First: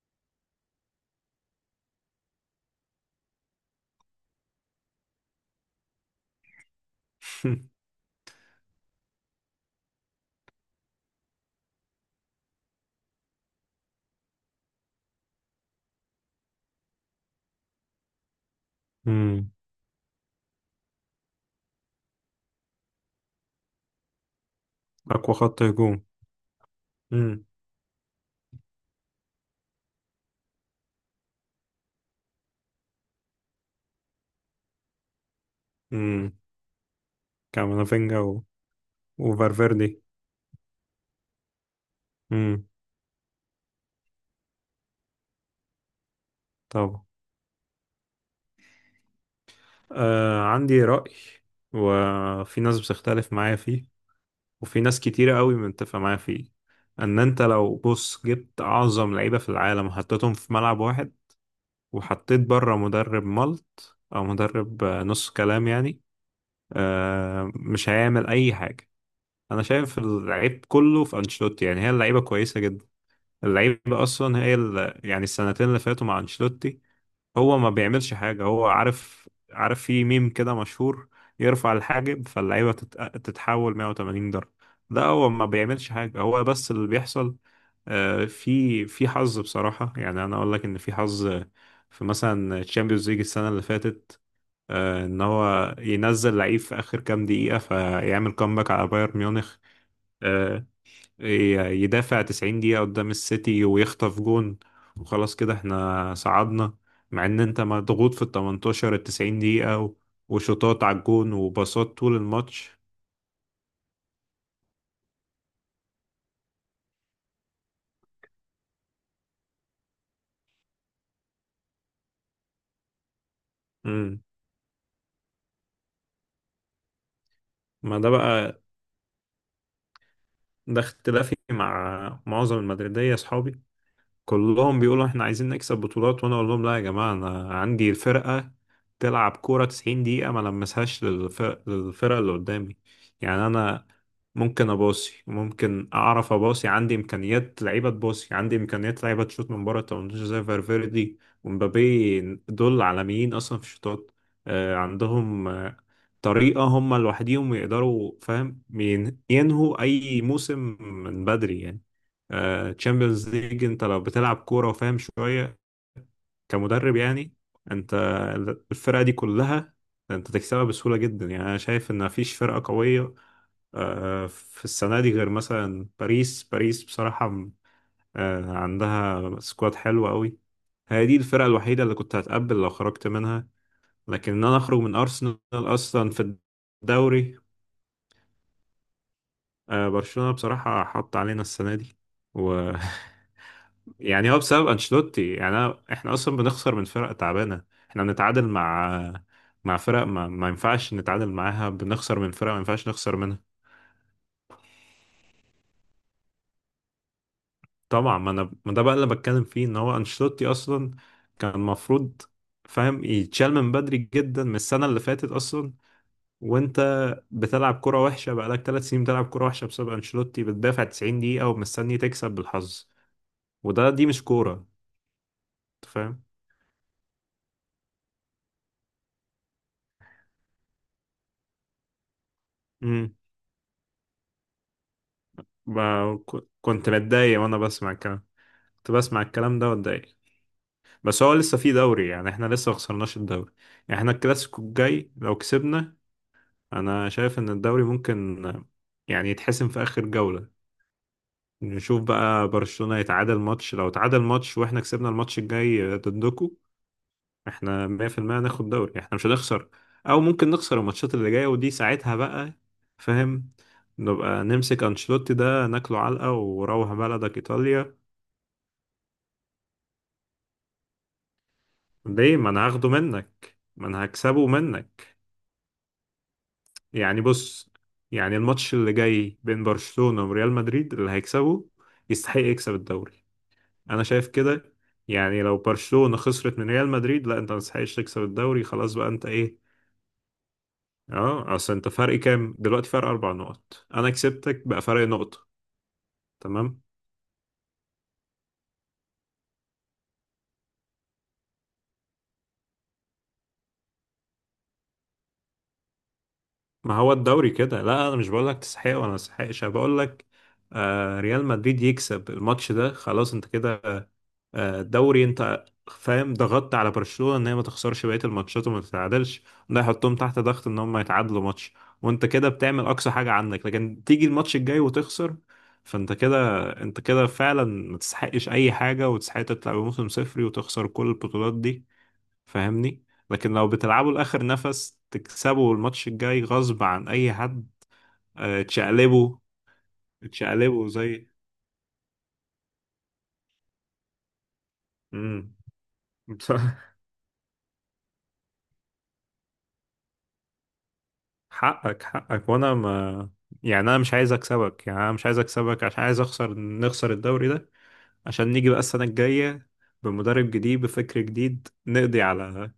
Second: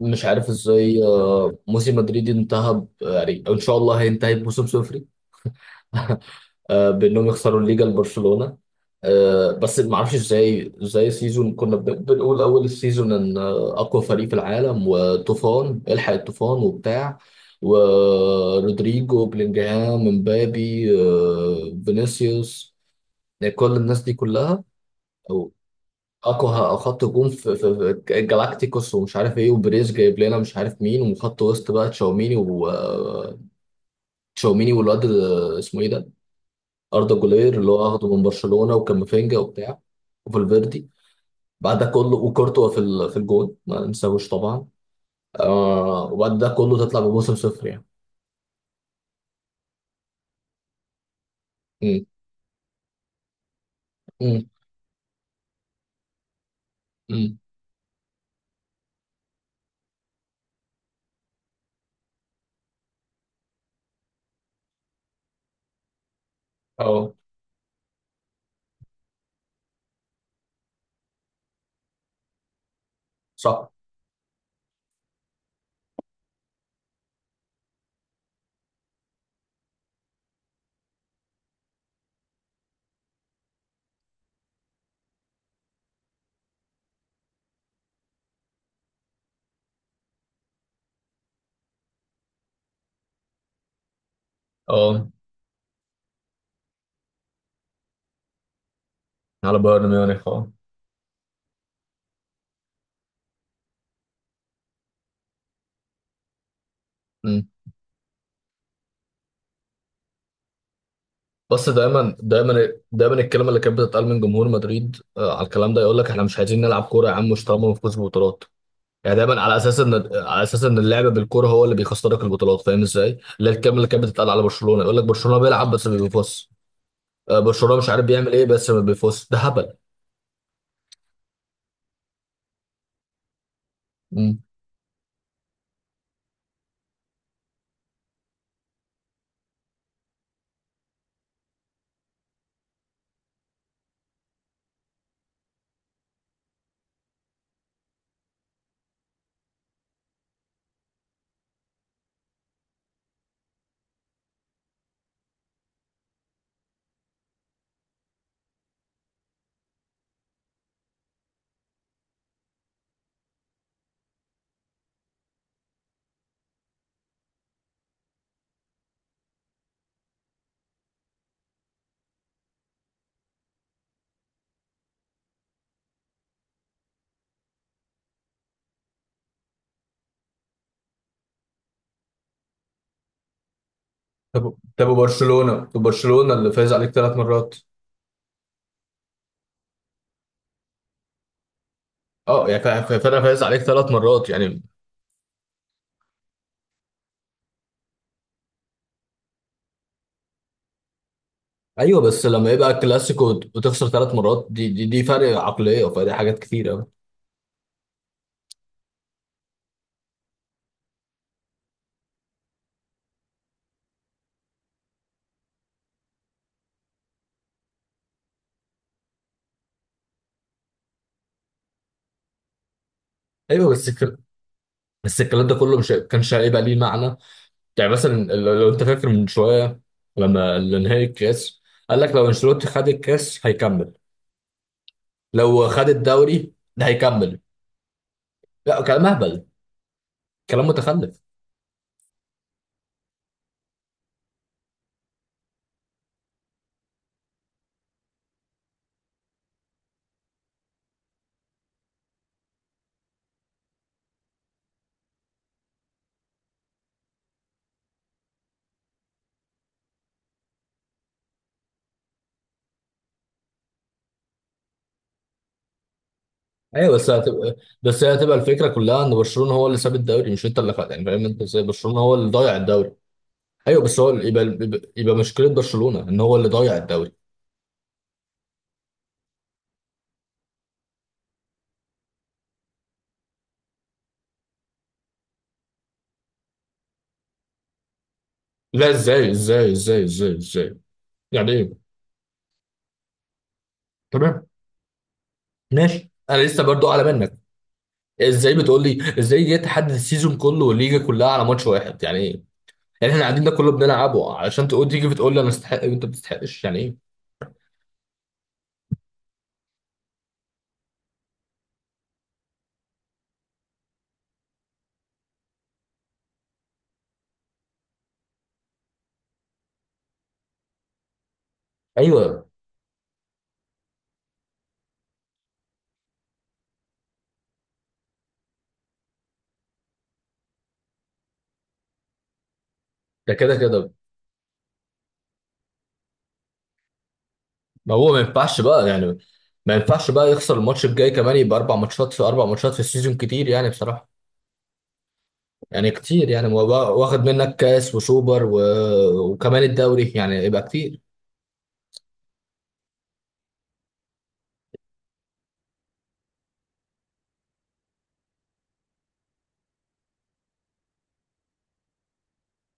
مش عارف ازاي، موسم مدريد انتهى يعني ان شاء الله هينتهي بموسم صفري. بانهم يخسروا الليجا لبرشلونه. بس ما اعرفش ازاي سيزون. كنا بنقول اول السيزون ان اقوى فريق في العالم، وطوفان الحق الطوفان وبتاع، ورودريجو امم. بلينجهام مبابي، فينيسيوس، يعني كل الناس دي كلها، اقوى خط هجوم. اقوى خط هجوم امم في جالاكتيكوس، ومش عارف ايه، وبريز جايب لنا مش عارف مين، وخط وسط بقى تشاوميني و تشاوميني والواد اسمه ايه ده، امم. اردا جولير اللي هو اخده كامافينجا من برشلونه، وكامافينجا وبتاع، وفالفيردي. وفالفيردي. بعد ده كله امم. وكورتوا في في الجون ما ننساهوش طبعا. وبعد ده كله تطلع طبعا. بموسم صفر يعني. عندي رأي، امم. وفي ناس بتختلف معايا فيه، امم. وفي ناس كتيرة قوي متفقة معايا فيه. ان امم. انت لو بص جبت اعظم لعيبة في العالم حطيتهم في ملعب واحد، وحطيت بره مدرب ملط او مدرب نص كلام يعني. اه. مش هيعمل اي حاجة. انا شايف اللعيب كله في انشيلوتي، يعني هي اللعيبة كويسة جدا. صح. اللعيب اصلا هي يعني السنتين اللي فاتوا مع انشيلوتي هو ما بيعملش حاجه. هو عارف في ميم كده مشهور، يرفع الحاجب فاللعيبه تتحول 180 درجه. ده هو ما بيعملش حاجه، هو بس اللي بيحصل. في حظ بصراحه، يعني انا اقول لك ان في حظ. في مثلا تشامبيونز ليج السنه اللي فاتت، اه. ان هو ينزل لعيب في اخر كام دقيقه فيعمل كومباك على بايرن ميونخ. على بايرن ميونخ، اه. آه، يدافع 90 دقيقة قدام السيتي ويخطف جون، وخلاص كده احنا صعدنا. مع ان انت مضغوط في ال 18، ال 90 دقيقة وشوطات على الجون بس وباصات طول دايما دايما الماتش. دايما الكلمه اللي كانت بتتقال من جمهور مدريد، على الكلام ده، يقول لك احنا مش عايزين نلعب كوره يا عم، مش طالما بنفوز ببطولات. يعني دايما على اساس ان، على اساس ان اللعب بالكوره هو اللي بيخسرك البطولات. فاهم ازاي؟ اللي هي الكلمه اللي كانت امم. بتتقال على برشلونه، يقول لك برشلونه بيلعب بس ما بيفوزش. برشلونه مش ما عارف ده بيعمل ايه بقى، بس ما بيفوزش. ده هبل. ده اختلافي مع معظم المدريدية اصحابي. مم. كلهم بيقولوا احنا عايزين نكسب بطولات، وانا اقول لهم لا يا جماعة، انا عندي الفرقة تلعب كورة 90 دقيقة ما لمسهاش للفرق، للفرقة اللي قدامي. يعني انا ممكن اباصي، ممكن اعرف اباصي، عندي امكانيات لعيبة تباصي، عندي امكانيات لعيبة تشوط من بره التمنتاشر زي فالفيردي ومبابي. دول عالميين اصلا في الشوطات. عندهم طريقة هم لوحديهم يقدروا فاهم ينهوا أي موسم من بدري، يعني تشامبيونز ليج. أنت لو بتلعب كورة وفاهم شوية كمدرب، يعني أنت الفرقة دي كلها أنت تكسبها بسهولة جدا. يعني أنا شايف إن مفيش فرقة قوية في السنة دي غير مثلا باريس بصراحة عندها سكواد حلو قوي. هي دي الفرقة الوحيدة اللي كنت هتقبل لو خرجت منها، لكن إن طب أنا أخرج طب، من أرسنال أصلا برشلونه في اللي فايز عليك ثلاث الدوري. مرات. برشلونة بصراحة حط علينا السنة دي. اه و يعني، فرقه فايز عليك ثلاث مرات يعني هو يعني. بسبب أنشيلوتي، يعني أنا احنا أصلا بنخسر من فرق تعبانة، احنا بنتعادل مع فرق ما ينفعش نتعادل معاها، ايوه بنخسر بس من لما فرق ما يبقى ينفعش نخسر كلاسيكو منها. وتخسر ثلاث مرات، دي فرق عقليه، فدي حاجات كتيره. طبعا، ما أنا ما ده بقى اللي بتكلم فيه، إن هو أنشيلوتي أصلا كان المفروض فاهم يتشال من بدري جدا من السنة اللي فاتت أصلا. وأنت بتلعب كرة وحشة بقالك 3 سنين، بتلعب كرة وحشة بسبب أنشيلوتي، بتدافع 90 دقيقة ومستني تكسب بالحظ، ايوه بس وده دي مش كورة. بس الكلام ده كله مش كانش هيبقى ليه معنى. يعني مثلا، لو انت فاكر من شويه لما نهائي الكاس، قال لك لو انشيلوتي خد امم. الكاس هيكمل، لو خد الدوري ده كنت هيكمل. بتضايق وانا بسمع الكلام، لا، كنت كلام بسمع اهبل. الكلام ده واتضايق. كلام متخلف. بس هو لسه في دوري، يعني احنا لسه ما خسرناش الدوري. يعني احنا الكلاسيكو الجاي لو كسبنا، انا شايف ان الدوري ممكن يعني يتحسم في اخر جولة. نشوف بقى برشلونة يتعادل ماتش، لو اتعادل ماتش واحنا كسبنا الماتش الجاي ضدكم، احنا 100% هناخد دوري، احنا مش هنخسر. او ممكن نخسر الماتشات اللي جاية، ودي ساعتها بقى فاهم نبقى نمسك انشيلوتي ده ناكله علقة وروح ايوه، بلدك ايطاليا. بس هي هتبقى الفكره كلها ان برشلونه هو اللي ساب الدوري مش انت اللي خد، يعني فاهم انت ازاي؟ برشلونه هو اللي ليه؟ ما ضيع انا هاخده الدوري. منك، ايوه ما بس انا هو هكسبه يبقى منك. مشكله برشلونه ان هو اللي ضيع الدوري. يعني بص، يعني الماتش اللي جاي بين برشلونة وريال مدريد اللي هيكسبه يستحق يكسب الدوري. انا شايف كده. يعني لو برشلونة خسرت من ريال مدريد، لا انت ما تستحقش تكسب الدوري، لا، خلاص بقى انت ازاي ايه. ازاي ازاي ازاي ازاي، يعني اه، اصل انت ايه؟ فرق كام دلوقتي؟ فرق 4 نقط، انا تمام كسبتك بقى فرق نقطة. ماشي، انا لسه تمام. برضو اعلى منك. ازاي بتقول لي، ازاي جاي تحدد السيزون كله والليجا كلها على ماتش واحد؟ يعني ايه؟ يعني احنا قاعدين ده كله بنلعبه علشان تقول، تيجي بتقول لي انا استحق وانت ما بتستحقش؟ يعني ما ايه؟ هو الدوري كده، لا انا مش بقول لك تستحق ولا ما تستحقش، انا بقول لك آه، ريال مدريد يكسب الماتش ده خلاص انت كده دوري. انت فاهم ضغطت على برشلونة ان هي ما تخسرش بقية الماتشات وما تتعادلش، ده يحطهم تحت ضغط ان هم يتعادلوا ماتش، وانت ايوه. كده بتعمل اقصى حاجة عندك. لكن تيجي الماتش الجاي وتخسر، فانت كده، انت كده فعلا ما تستحقش اي حاجة، وتستحق تطلع بموسم صفري وتخسر كل البطولات دي. فاهمني؟ ده لكن كده لو كده. بتلعبوا لاخر نفس تكسبوا الماتش الجاي غصب عن اي حد، ما هو، ما ينفعش بقى يعني. تشقلبوا، ما ينفعش بقى يخسر الماتش تشقلبوا الجاي زي كمان، يبقى اربع ماتشات، في اربع ماتشات في السيزون كتير يعني بصراحه. امم. يعني كتير، يعني هو بقى واخد منك كاس وسوبر وكمان الدوري، يعني يبقى كتير. حقك وانا ما، يعني انا مش عايز اكسبك، يعني انا مش عايز اكسبك عشان عايز اخسر، نخسر الدوري ده عشان نيجي بقى السنة الجاية بمدرب جديد بفكر جديد،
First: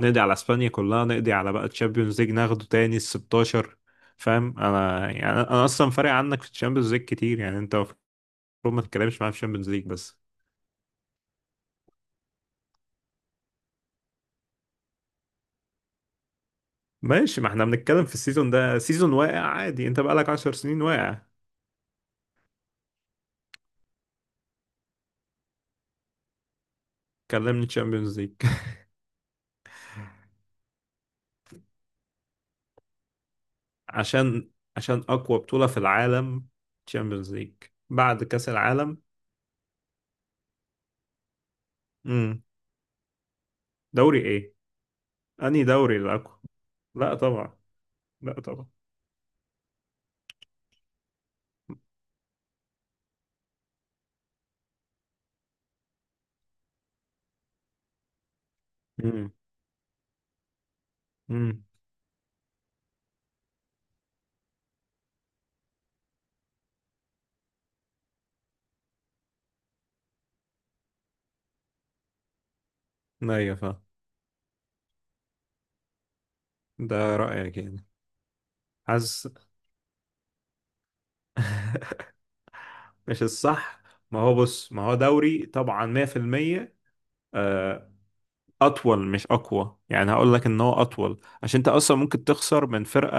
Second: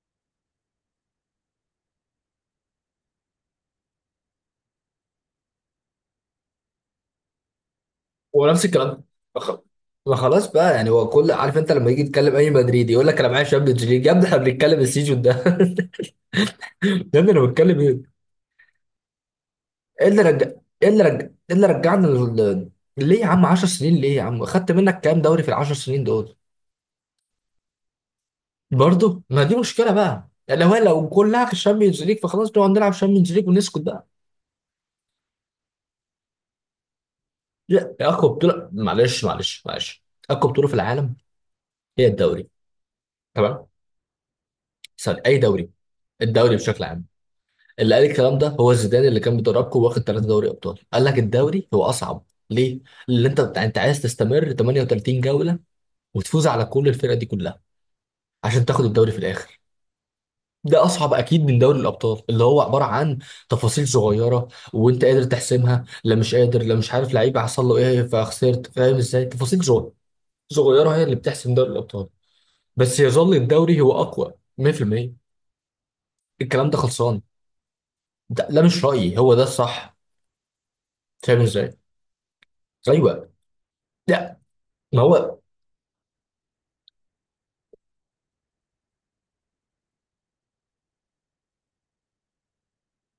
نقضي على اسبانيا كلها، نقضي على بقى تشامبيونز ليج ناخده تاني ال 16. فاهم انا، يعني انا اصلا فارق عنك في الشامبيونز ليج كتير، يعني انت المفروض ونفس ما الكلام. تتكلمش معايا في خ- الشامبيونز ليج ما بس. خلاص بقى يعني، هو كل عارف، انت لما يجي يتكلم اي مدريدي يقول لك انا معايا شامبيونز ليج، يا ابني احنا بنتكلم السيزون ده. ده اللي انا ماشي، ما احنا بتكلم بنتكلم ايه. في السيزون ده، سيزون واقع عادي، انت إيه اللي بقالك رجع 10 سنين ايه اللي واقع. رجع ايه اللي رجعنا ليه يا عم؟ 10 سنين ليه يا عم؟ خدت منك كام دوري في ال 10 سنين دول؟ كلمني تشامبيونز ليج. برضه ما دي مشكله بقى يعني، لو كلها في الشامبيونز ليج فخلاص نقعد نلعب شامبيونز ليج ونسكت بقى. عشان عشان اقوى بطولة في العالم تشامبيونز ليج لا يا بعد اقوى كأس بطوله، العالم. معلش معلش معلش، اقوى بطوله في العالم هي امم. الدوري. تمام. دوري ايه؟ سوري، اي انهي دوري؟ دوري الاقوى؟ الدوري بشكل عام. لا طبعا. اللي قال الكلام لا ده طبعا. هو زيدان اللي كان بيدربكم، واخد ثلاثه دوري ابطال، قال لك الدوري هو اصعب. ليه؟ اللي انت عايز تستمر 38 جوله وتفوز على كل الفرق دي كلها عشان تاخد الدوري في امم. الاخر، ده اصعب اكيد من امم. دوري الابطال اللي هو عباره عن تفاصيل صغيره، وانت قادر تحسمها. لا، مش قادر، لا مش عارف لعيب حصل له ايه فخسرت. فاهم ازاي؟ تفاصيل صغيره، صغيره هي اللي بتحسم دوري الابطال. بس يظل ايوه الدوري فاهم. هو اقوى 100%. الكلام ده ده خلصان. رأيك يعني. ده لا مش رايي، حاسس هو ده الصح. فاهم ازاي؟ مش ايوه. الصح. ما هو لا بص، ما هو ما هو، دوري طبعا 100%. آه، اطول مش اقوى، يعني هقول لك ان هو اطول عشان انت اصلا ممكن تخسر من فرقة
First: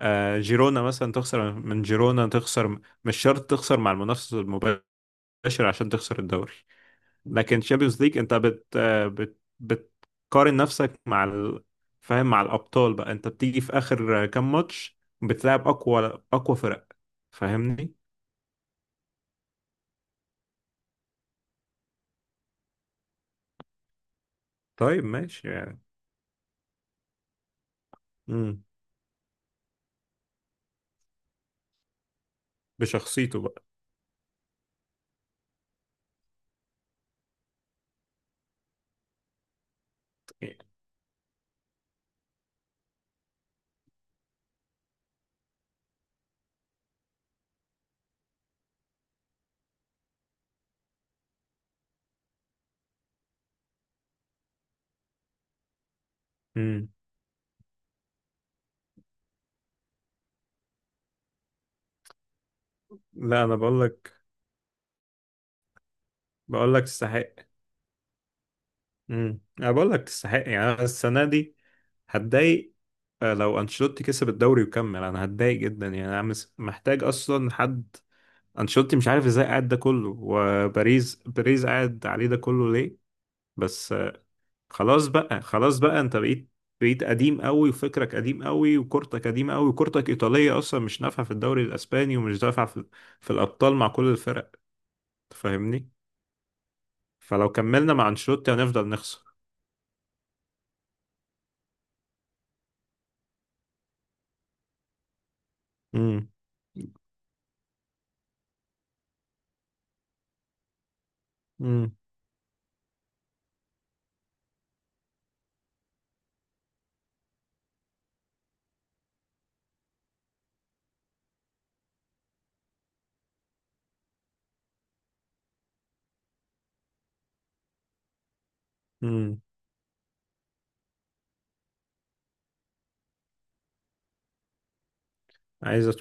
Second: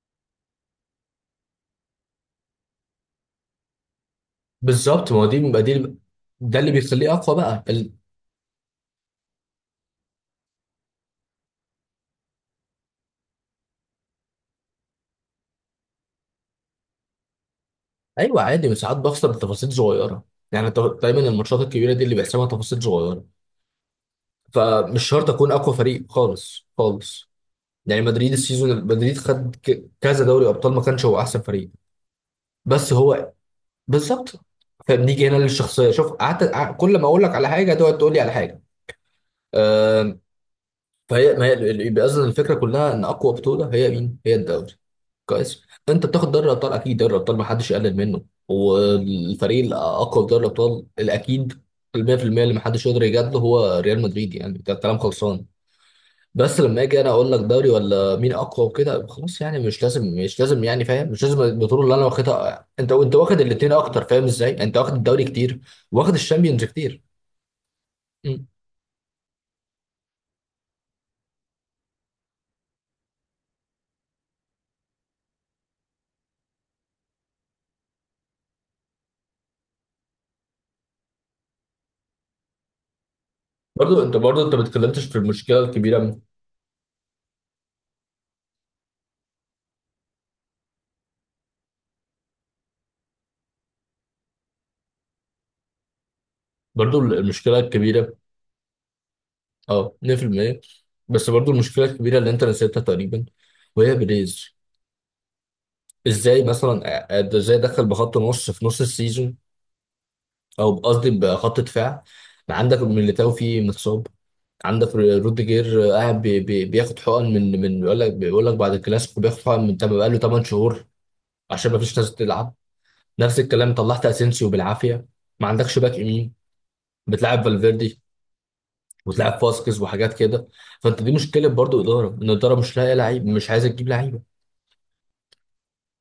جيرونا مثلا، تخسر من جيرونا، تخسر. مش شرط تخسر مع المنافس المباشر، بالظبط، ما مباشر عشان دي تخسر الدوري. ده اللي بيخليه اقوى لكن بقى تشامبيونز ليج انت بت بت بتقارن نفسك مع فاهم مع الابطال بقى، انت بتيجي في اخر كام ماتش، بتلعب اقوى اقوى فرق. فاهمني؟ ايوه عادي بس ساعات بخسر بتفاصيل صغيره. يعني دايما الماتشات الكبيره دي اللي بيحسمها تفاصيل صغيره، فمش طيب شرط ماشي اكون اقوى يعني. فريق خالص خالص. يعني مدريد امم. السيزون، مدريد خد كذا دوري ابطال ما كانش هو احسن فريق، بس هو. بشخصيته بقى. بالظبط. فبنيجي هنا للشخصيه، شوف، كل ما اقول لك على حاجه تقعد تقول لي على حاجه. آم، فهي، ما هي اللي بيأذن، الفكره كلها ان اقوى بطوله هي مين؟ هي الدوري. كويس. انت بتاخد دوري الابطال، اكيد دوري الابطال ما حدش يقلل منه، والفريق الاقوى في دوري الابطال الاكيد، ال 100% اللي ما حدش يقدر يجادله هو ريال مدريد، يعني ده كلام خلصان. بس لما امم. اجي انا اقول لك دوري ولا مين اقوى وكده، خلاص يعني مش لازم مش لازم، يعني فاهم، مش لازم البطوله اللي انا واخدها، انت واخد لا انا الاثنين بقول اكتر، لك فاهم ازاي؟ انت واخد الدوري كتير، واخد الشامبيونز بقول لك كتير. تستحق. مم. امم. انا بقول لك تستحق، يعني انا السنه دي هتضايق، لو انشيلوتي كسب الدوري وكمل انا هتضايق جدا، يعني انا محتاج اصلا حد. انشيلوتي مش عارف ازاي قاعد ده كله، وباريس قاعد عليه ده كله ليه؟ بس برضو انت ما اتكلمتش خلاص في بقى، المشكله خلاص بقى انت الكبيره. بقيت قديم قوي، وفكرك قديم قوي، وكورتك قديم قوي، وكورتك ايطاليه اصلا مش نافعه في الدوري الاسباني، ومش نافعه في الابطال مع كل الفرق. تفهمني؟ برضو فلو المشكله كملنا مع الكبيره. انشيلوتي هنفضل نخسر. اه 100%. بس برضو المشكله الكبيره اللي انت نسيتها تقريبا، وهي بريز. امم. ازاي مثلا؟ ازاي دخل بخط نص في نص السيزون؟ او قصدي بخط امم. دفاع. عندك ميليتاو فيه متصاب، عندك روديجير قاعد بي بي بياخد حقن من بيقول لك، بعد الكلاسيكو بياخد حقن من بقى له 8 شهور، عشان ما فيش ناس تلعب. نفس الكلام، طلعت اسينسيو بالعافيه. ما عندكش باك يمين، بتلعب فالفيردي وتلعب امم. فاسكيز وحاجات كده. فانت، دي مشكله برضو اداره، ان الاداره مش لاقيه لعيب، مش عايزه تجيب لعيبه. عايز،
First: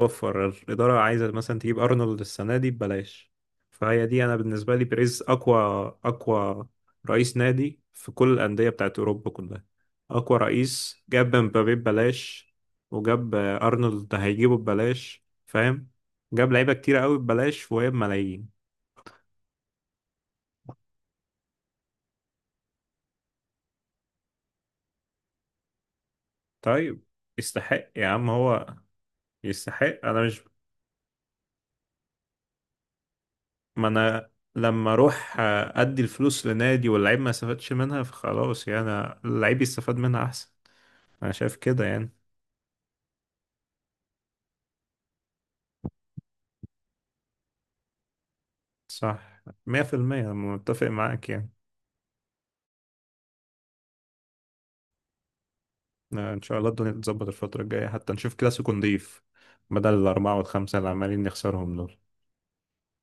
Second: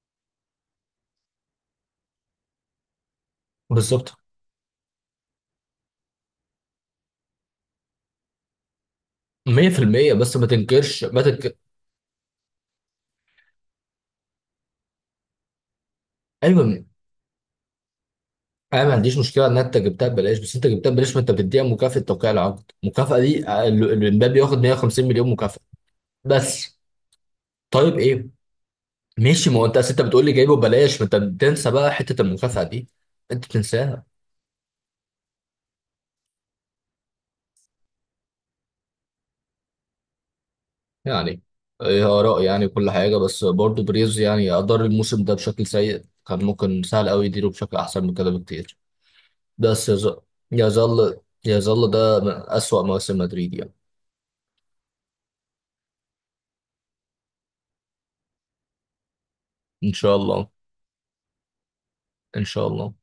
وفر الإدارة عايزة مثلا تجيب أرنولد السنة دي ببلاش. فهي بالظبط دي أنا بالنسبة لي بيريز أقوى رئيس نادي في كل الأندية بتاعت أوروبا كلها. 100%، بس أقوى ما رئيس تنكرش ما جاب تنكر. مبابي ببلاش، وجاب أرنولد هيجيبه ببلاش فاهم. جاب لعيبة ايوه، كتيرة قوي ببلاش وهي بملايين. انا ما عنديش مشكله ان انت جبتها ببلاش، بس انت جبتها ببلاش ما انت بتديها مكافاه توقيع العقد، المكافاه دي الامبابي ياخد 150 مليون مكافاه بس. طيب يستحق طيب يا ايه، عم هو. ماشي. ما هو انت، أصل يستحق انت بتقول أنا لي مش. جايبه ببلاش، ما انت بتنسى بقى حته المكافاه دي، انت ما بتنساها. أنا لما أروح أدي الفلوس لنادي واللعيب ما استفادش منها، فخلاص يعني اللعيب يستفاد منها أحسن. انا يعني شايف كده يعني. ايه، اراء، يعني كل حاجه. بس برضه بريز يعني ادار الموسم ده بشكل سيء، كان ممكن سهل قوي يديره بشكل احسن من كده بكتير. صح. بس يظل، 100% متفق يظل معاك يعني. ده من اسوأ مواسم مدريد يعني. ان شاء الله الدنيا تتظبط الفترة الجاية حتى نشوف كلاسيكو نضيف، ان بدل شاء الأربعة الله. والخمسة اللي عمالين نخسرهم دول. ان شاء الله.